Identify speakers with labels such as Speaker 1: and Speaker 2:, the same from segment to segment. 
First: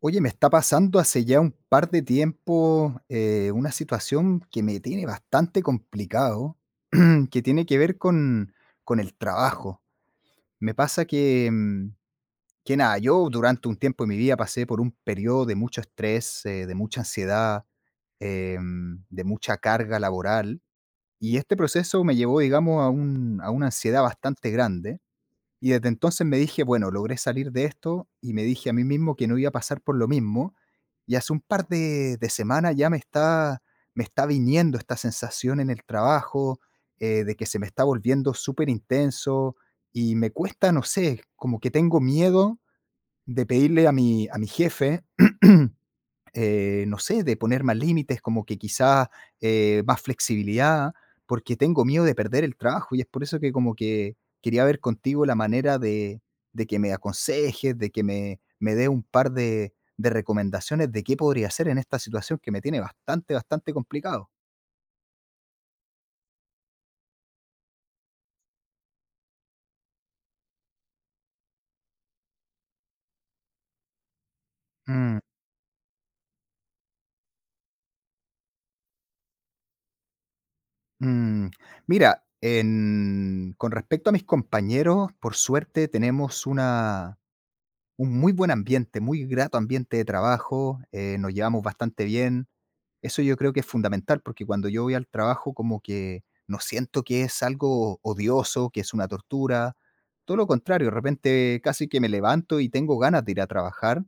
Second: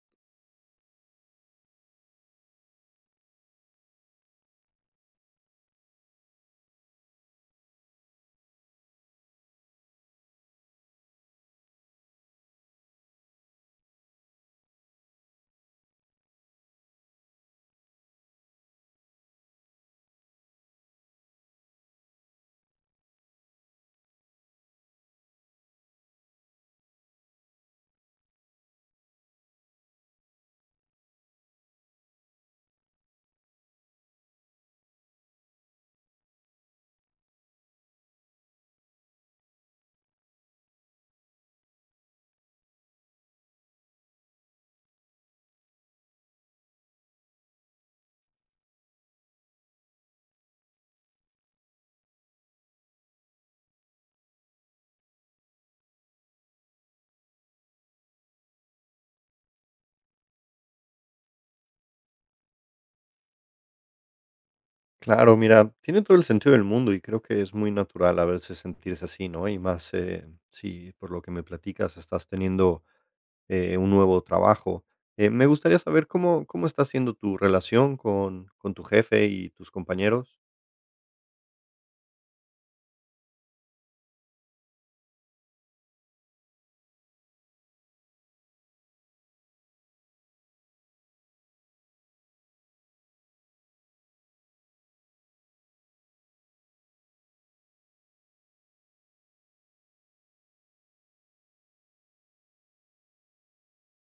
Speaker 1: Oye, me está pasando hace ya un par de tiempo una situación que me tiene bastante complicado, que tiene que ver con el trabajo. Me pasa que, que nada, yo durante un tiempo de mi vida pasé por un periodo de mucho estrés, de mucha ansiedad, de mucha carga laboral, y este proceso me llevó, digamos, a una ansiedad bastante grande y desde entonces me dije, bueno, logré salir de esto y me dije a mí mismo que no iba a pasar por lo mismo. Y hace un par de semanas ya me está viniendo esta sensación en el trabajo, de que se me está volviendo súper intenso y me cuesta, no sé, como que tengo miedo de pedirle a a mi jefe no sé, de poner más límites, como que quizás más flexibilidad, porque tengo miedo de perder el trabajo y es por eso que como que quería ver contigo la manera de que me aconsejes, de que me dé un par de recomendaciones de qué podría hacer en esta situación que me tiene bastante, bastante complicado.
Speaker 2: Claro, mira, tiene todo el sentido del mundo y creo que es muy natural a veces sentirse así, ¿no? Y más si por lo que me platicas estás teniendo un nuevo trabajo.
Speaker 1: Mm,
Speaker 2: Me gustaría saber cómo, cómo está siendo tu relación con tu jefe y tus compañeros.
Speaker 1: mm. Mira, con respecto a mis compañeros, por suerte tenemos un muy buen ambiente, muy grato ambiente de trabajo, nos llevamos bastante bien. Eso yo creo que es fundamental, porque cuando yo voy al trabajo como que no siento que es algo odioso, que es una tortura, todo lo contrario, de repente casi que me levanto y tengo ganas de ir a trabajar,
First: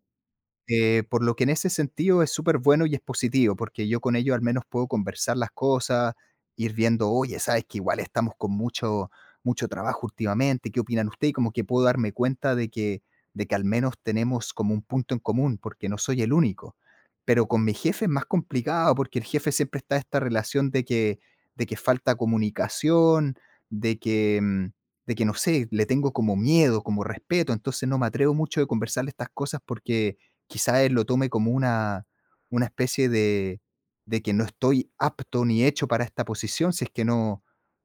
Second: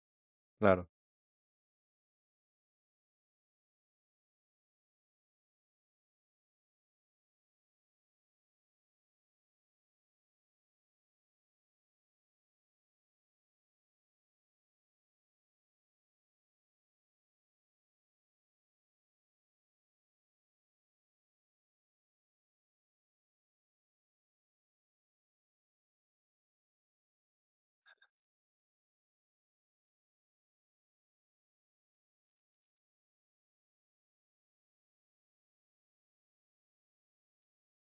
Speaker 2: Claro,
Speaker 1: por lo que en ese sentido es súper bueno y es positivo, porque yo con ellos al menos puedo conversar las cosas, ir viendo, oye, sabes que igual estamos con mucho, mucho trabajo últimamente, ¿qué opinan ustedes? Y como que puedo darme cuenta de que al menos tenemos como un punto en común, porque no soy el único. Pero con mi jefe es más complicado, porque el jefe siempre está esta relación de que falta comunicación, de que, de que no sé, le tengo como miedo, como respeto, entonces no me atrevo mucho de conversarle estas cosas porque quizá él lo tome como una especie de que no estoy apto ni hecho para esta posición si es que no,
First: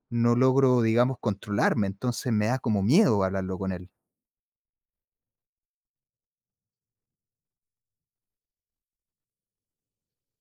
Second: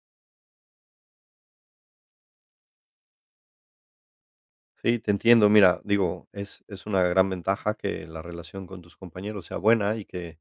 Speaker 1: no logro, digamos, controlarme. Entonces me da como miedo hablarlo con él.
Speaker 2: sí, te entiendo. Mira, digo, es una gran ventaja que la relación con tus compañeros sea buena y que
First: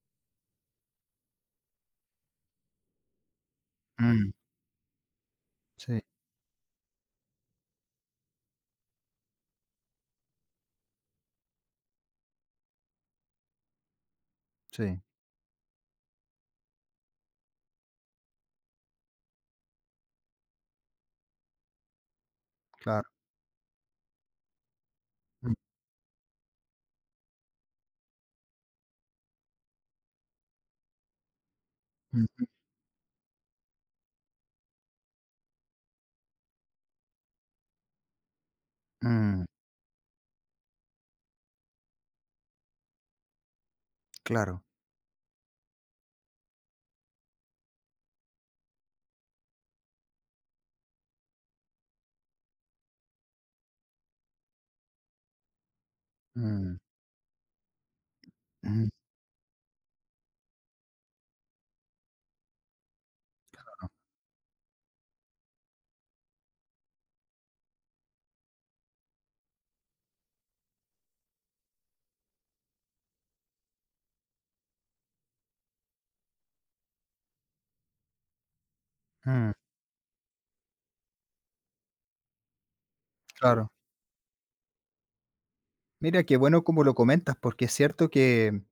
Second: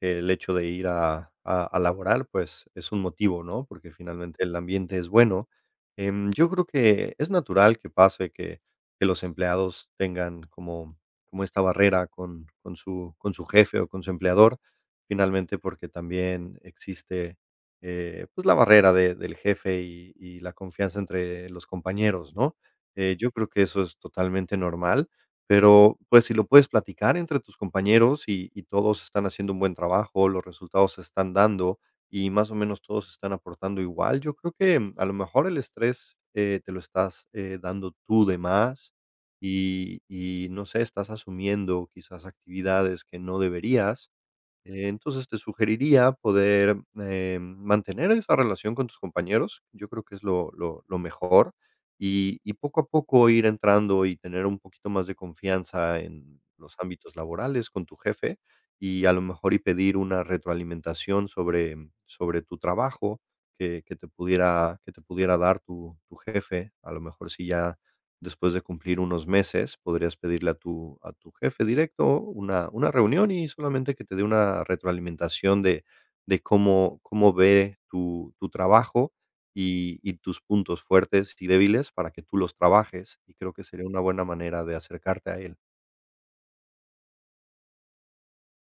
Speaker 2: que el hecho de ir a laborar, pues, es un motivo, ¿no? Porque
Speaker 1: Mm.
Speaker 2: finalmente el ambiente es bueno.
Speaker 1: Sí,
Speaker 2: Yo creo que es natural que pase que los empleados tengan como como esta barrera con su con su jefe o con su empleador,
Speaker 1: sí,
Speaker 2: finalmente, porque también existe, pues, la barrera de del jefe y la confianza entre los compañeros, ¿no?
Speaker 1: claro.
Speaker 2: Yo creo que eso es totalmente normal.
Speaker 1: Mm,
Speaker 2: Pero, pues, si lo puedes platicar entre tus compañeros y todos están haciendo un buen trabajo, los resultados se están dando y
Speaker 1: mm,
Speaker 2: más o menos todos están aportando igual, yo creo que a lo mejor el estrés, te lo estás, dando tú de más
Speaker 1: mm, mm,
Speaker 2: y no sé, estás asumiendo quizás actividades que no deberías.
Speaker 1: claro.
Speaker 2: Entonces, te sugeriría poder, mantener esa relación con tus compañeros, yo creo que es lo mejor, y poco a poco ir entrando y tener un poquito más de confianza en los
Speaker 1: Mm,
Speaker 2: ámbitos laborales con tu jefe,
Speaker 1: mm,
Speaker 2: y a lo mejor y pedir una retroalimentación sobre sobre tu trabajo que te pudiera que te pudiera dar tu jefe, a lo mejor si ya después de cumplir unos meses, podrías pedirle a tu jefe directo una reunión y solamente que te dé una retroalimentación de cómo cómo ve tu trabajo
Speaker 1: mm,
Speaker 2: y tus puntos fuertes y débiles para que tú los trabajes, y creo que
Speaker 1: claro.
Speaker 2: sería una buena manera de acercarte a él.
Speaker 1: Mira, qué bueno como lo comentas, porque es cierto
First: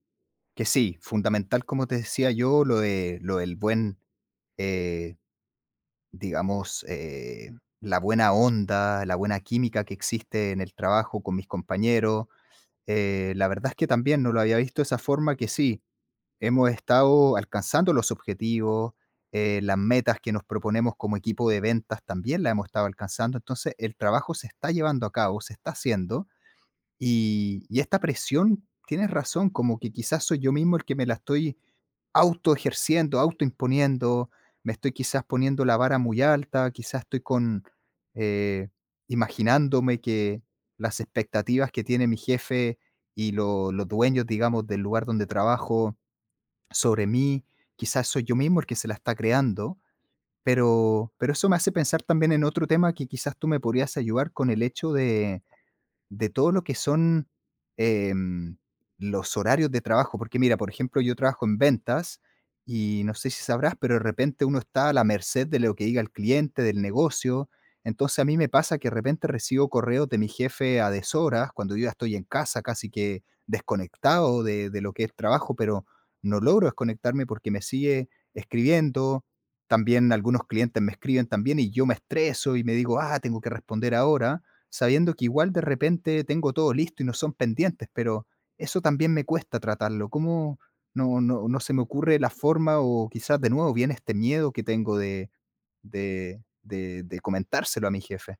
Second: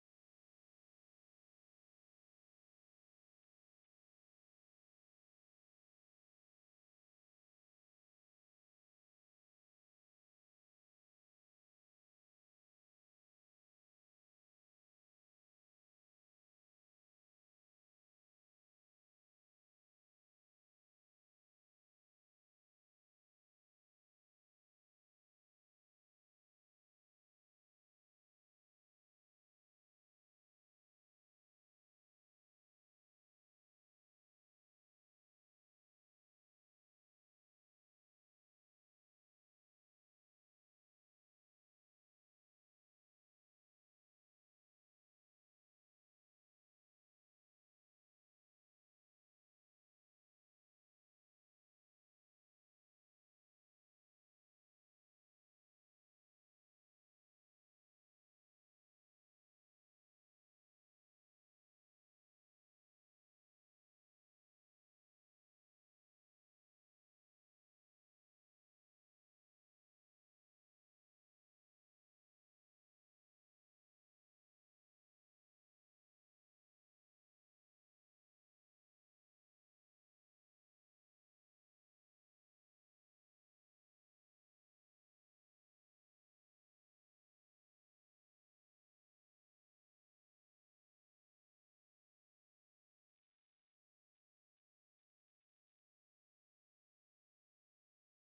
Speaker 1: que sí, fundamental, como te decía yo, lo de, lo del buen, eh, digamos, la buena onda, la buena química que existe en el trabajo con mis compañeros. La verdad es que también no lo había visto de esa forma que sí, hemos estado alcanzando los objetivos, las metas que nos proponemos como equipo de ventas también las hemos estado alcanzando, entonces el trabajo se está llevando a cabo, se está haciendo y esta presión, tienes razón, como que quizás soy yo mismo el que me la estoy autoejerciendo, autoimponiendo, me estoy quizás poniendo la vara muy alta, quizás estoy con, eh, imaginándome que las expectativas que tiene mi jefe y los dueños, digamos, del lugar donde trabajo sobre mí, quizás soy yo mismo el que se la está creando, pero eso me hace pensar también en otro tema que quizás tú me podrías ayudar con el hecho de todo lo que son, em, los horarios de trabajo. Porque mira, por ejemplo, yo trabajo en ventas y no sé si sabrás, pero de repente uno está a la merced de lo que diga el cliente, del negocio. Entonces a mí me pasa que de repente recibo correos de mi jefe a deshoras, cuando yo ya estoy en casa, casi que desconectado de lo que es trabajo, pero no logro desconectarme porque me sigue escribiendo. También algunos clientes me escriben también y yo me estreso y me digo, ah, tengo que responder ahora sabiendo que igual de repente tengo todo listo y no son pendientes, pero eso también me cuesta tratarlo. ¿Cómo no, no se me ocurre la forma o quizás de nuevo viene este miedo que tengo de, de comentárselo a mi jefe?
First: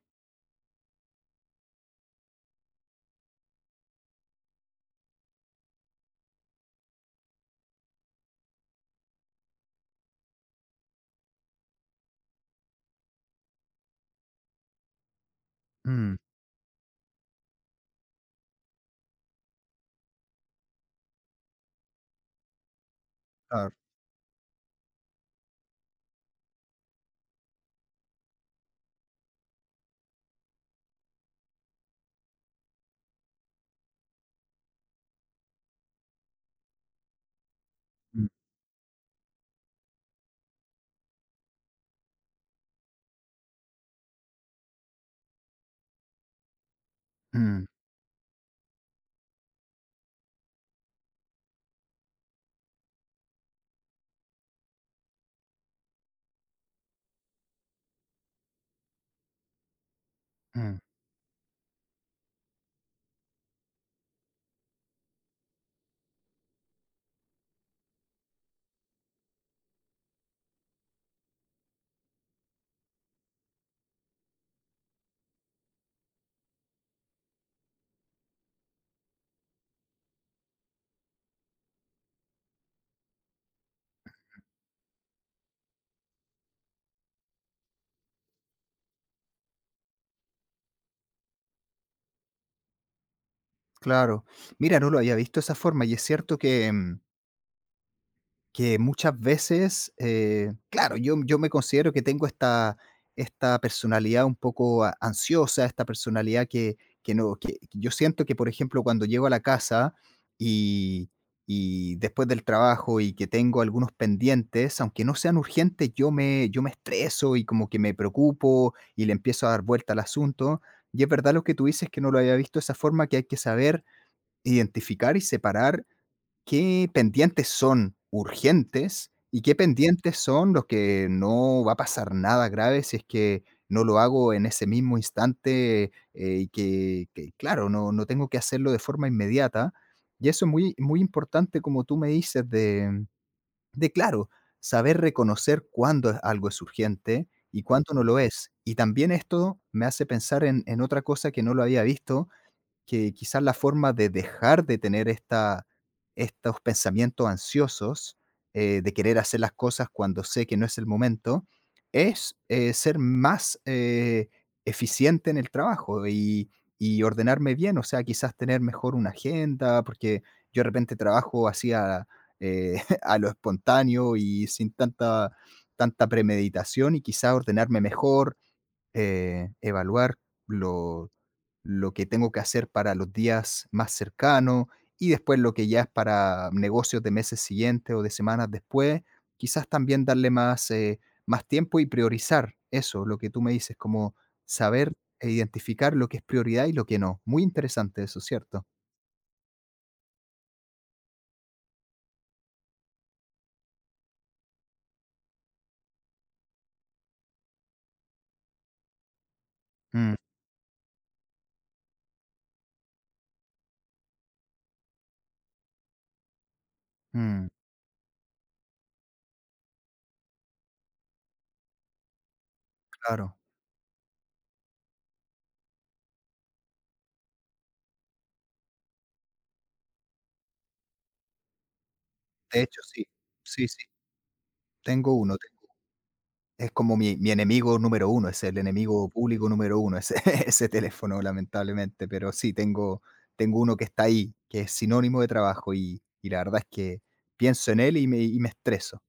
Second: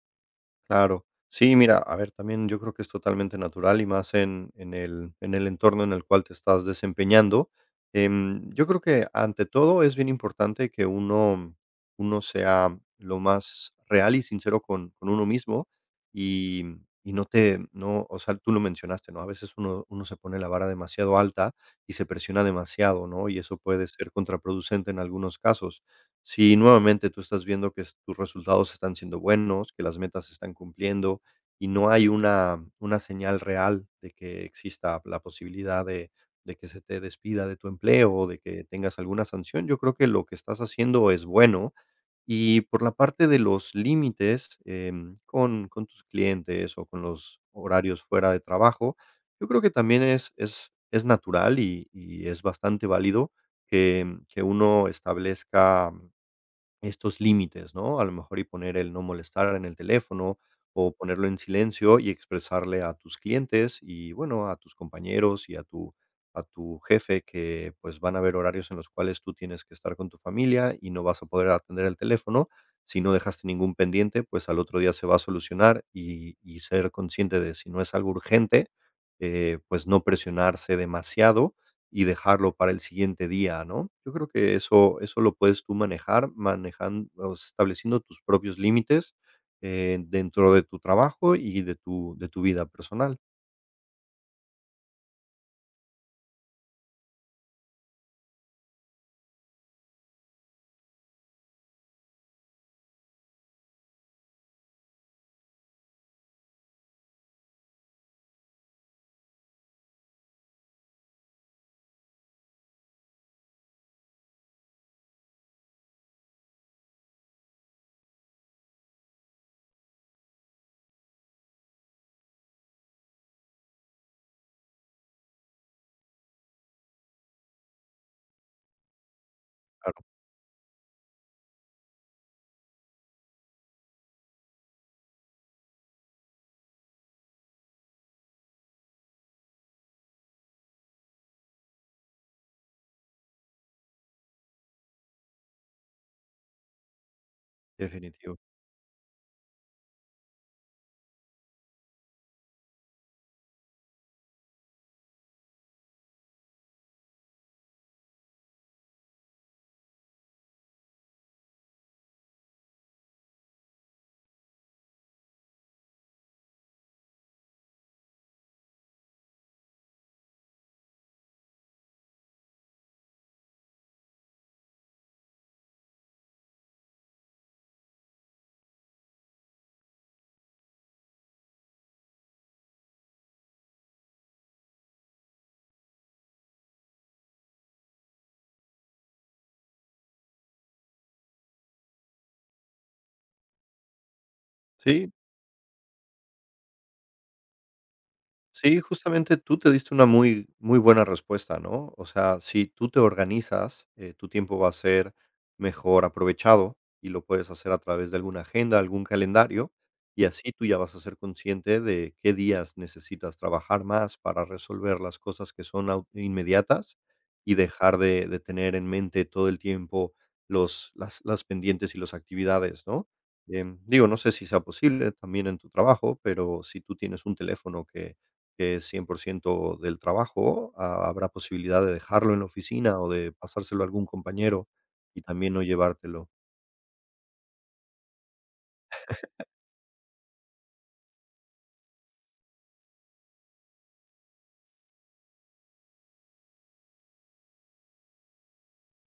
Speaker 2: Claro. Sí, mira, a ver, también yo creo que es totalmente natural y más en el en el entorno en el cual te estás desempeñando. Yo creo que ante todo es bien importante que uno sea lo más real y sincero con uno mismo
Speaker 1: Mm,
Speaker 2: y y no te no, o sea, tú lo mencionaste, ¿no? A veces uno se pone la vara demasiado alta y se presiona demasiado, ¿no? Y eso
Speaker 1: claro.
Speaker 2: puede ser contraproducente en algunos casos. Si nuevamente tú estás viendo que es tus resultados están siendo buenos, que las metas se están cumpliendo y no hay una señal real de que exista la posibilidad de que se te despida de tu empleo o
Speaker 1: Mm,
Speaker 2: de que tengas alguna sanción, yo creo que lo que estás haciendo es bueno. Y por la parte de los límites, con tus clientes o con los
Speaker 1: mm,
Speaker 2: horarios fuera de trabajo, yo creo que también es natural y es bastante válido que uno establezca estos límites, ¿no? A lo mejor y poner el no molestar en el teléfono,
Speaker 1: mm,
Speaker 2: o ponerlo en silencio y expresarle a tus clientes y, bueno, a tus compañeros y a tu jefe que, pues, van a haber horarios en los cuales tú tienes que estar con tu familia y no vas a poder atender el teléfono. Si no dejaste ningún pendiente, pues, al otro día se va a solucionar y ser consciente de si no es algo urgente, pues, no presionarse demasiado y dejarlo para el siguiente día, ¿no? Yo creo que eso lo puedes tú manejar, manejando, estableciendo tus propios límites, dentro de tu trabajo y de tu vida personal.
Speaker 1: claro. Mira, no lo había visto de esa forma y es cierto que... que muchas veces, claro, yo me considero que tengo esta, esta personalidad un poco ansiosa, esta personalidad que no, que yo siento que, por ejemplo, cuando llego a la casa y, y después del trabajo y que tengo algunos pendientes, aunque no sean urgentes, yo me estreso y como que me preocupo y le empiezo a dar vuelta al asunto. Y es verdad lo que tú dices, que no lo había visto de esa forma, que hay que saber identificar y separar qué pendientes son urgentes y qué
Speaker 2: Claro,
Speaker 1: pendientes son los que no va a pasar nada grave si es que no lo hago en ese mismo instante, y que, claro, no tengo que hacerlo de forma inmediata. Y eso es muy muy importante, como tú me dices, de claro, saber reconocer cuándo es algo es urgente y cuándo no lo
Speaker 2: definitivo.
Speaker 1: es. Y también esto me hace pensar en otra cosa que no lo había visto, que quizás la forma de dejar de tener esta, estos pensamientos ansiosos, de querer hacer las cosas cuando sé que no es el momento, es ser más, eficiente en el trabajo y ordenarme bien, o sea, quizás tener mejor una agenda, porque yo de repente trabajo así a, eh, a lo espontáneo y sin tanta, tanta premeditación y quizás ordenarme mejor, evaluar lo, lo que tengo que hacer para los días más cercanos y después lo que ya es para negocios de meses siguientes o de semanas después, quizás también darle más, más tiempo y priorizar eso, lo que tú me dices, como saber
Speaker 2: Sí,
Speaker 1: e identificar lo que es prioridad y lo que no. Muy interesante eso, ¿cierto?
Speaker 2: sí, justamente tú te diste una muy, muy buena respuesta, ¿no? O sea, si tú te organizas, tu tiempo va a ser mejor aprovechado y lo puedes hacer a través de alguna agenda, algún calendario,
Speaker 1: Mm,
Speaker 2: y así tú ya vas a ser consciente de qué días necesitas trabajar más para resolver las cosas que son inmediatas
Speaker 1: mm,
Speaker 2: y dejar de tener en mente todo el tiempo las pendientes y las actividades, ¿no?
Speaker 1: claro.
Speaker 2: Digo, no sé si sea posible también en tu trabajo, pero si tú tienes un teléfono que es 100% del trabajo, ha habrá posibilidad de dejarlo en la
Speaker 1: De hecho,
Speaker 2: oficina
Speaker 1: sí.
Speaker 2: o de
Speaker 1: Sí, sí.
Speaker 2: pasárselo a algún compañero
Speaker 1: Tengo
Speaker 2: y
Speaker 1: uno.
Speaker 2: también no llevártelo.
Speaker 1: Es como mi mi enemigo número uno, es el enemigo público número uno ese ese teléfono, lamentablemente, pero sí, tengo, tengo uno que está ahí, que es sinónimo de trabajo y la verdad es que pienso en él y me estreso.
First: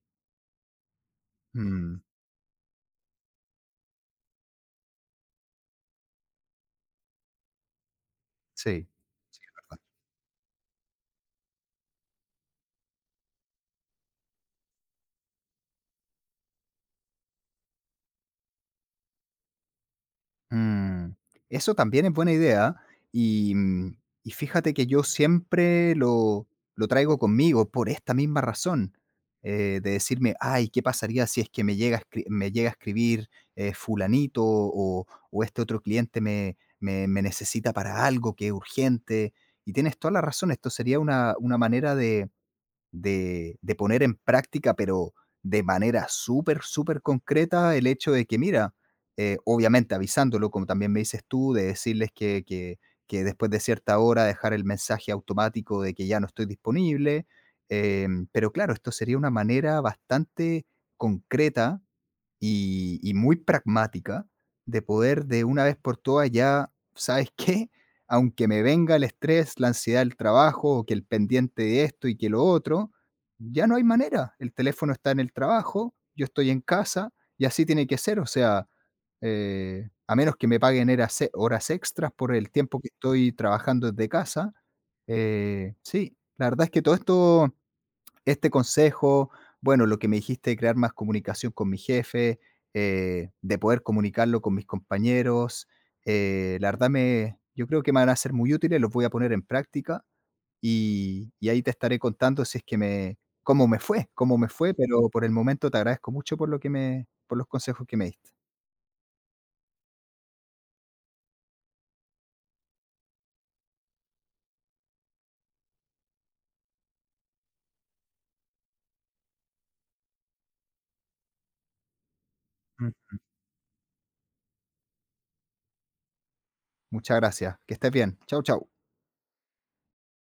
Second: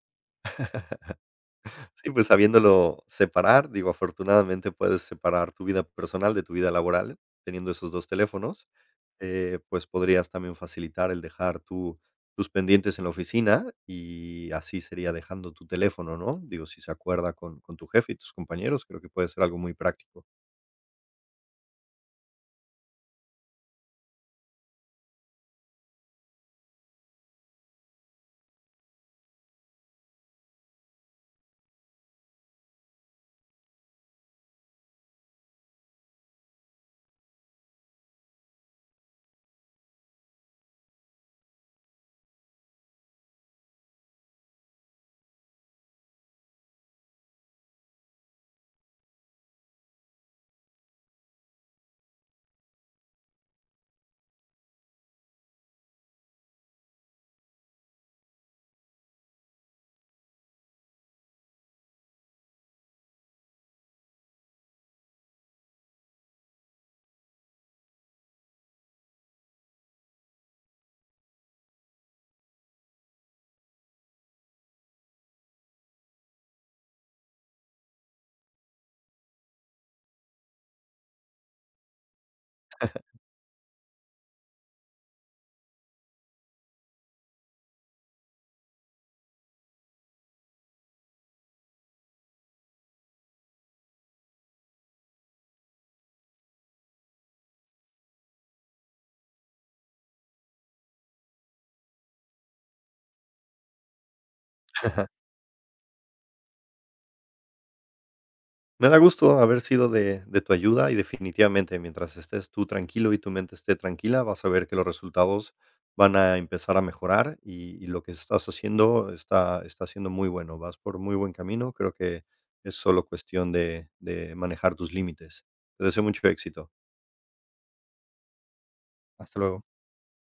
Speaker 1: Mm,
Speaker 2: Sí, pues sabiéndolo separar, digo, afortunadamente puedes separar tu vida personal de tu vida laboral teniendo esos 2 teléfonos,
Speaker 1: sí, sí, es verdad.
Speaker 2: pues podrías también facilitar el dejar tu tus pendientes en la oficina y así sería dejando tu teléfono, ¿no? Digo, si se acuerda con tu jefe y tus compañeros, creo que puede ser algo muy práctico.
Speaker 1: Mm, eso también es buena idea y, y fíjate que yo siempre lo traigo conmigo por esta misma razón, de decirme, ay, ¿qué pasaría si es que me llega me llega a escribir, fulanito o este otro cliente me necesita para algo que es urgente? Y tienes toda la razón, esto sería una manera de poner en práctica, pero de manera súper, súper concreta, el hecho de que, mira, obviamente avisándolo, como también me dices tú, de decirles que, que después de cierta hora dejar el mensaje automático de que ya no estoy disponible. Em, pero claro, esto sería una manera bastante concreta y muy pragmática de poder de una vez por todas ya, ¿sabes qué? Aunque me venga el estrés, la ansiedad del trabajo, o que el pendiente de esto y que lo otro, ya no hay manera. El teléfono está en el trabajo, yo estoy en casa y así tiene que ser. O sea, a menos que me paguen horas extras por el tiempo que estoy trabajando desde casa. Eh, sí, la verdad es que todo esto, este consejo, bueno, lo que me dijiste de crear más comunicación con mi jefe, de poder comunicarlo con mis compañeros, la verdad yo creo que me van a ser muy útiles, los voy a poner en práctica y ahí te estaré contando si es que me, cómo me fue, pero por el momento te agradezco mucho por lo que por los consejos que me diste.
Speaker 2: Me da gusto haber sido de tu ayuda y definitivamente mientras estés tú tranquilo y tu mente esté tranquila, vas a ver que los resultados van a empezar a mejorar y lo que estás haciendo está, está siendo muy bueno, vas por muy buen camino, creo que es solo
Speaker 1: Mm.
Speaker 2: cuestión de manejar tus límites. Te deseo mucho éxito.
Speaker 1: Muchas gracias, que estés bien. Chau, chau.
Speaker 2: Hasta luego.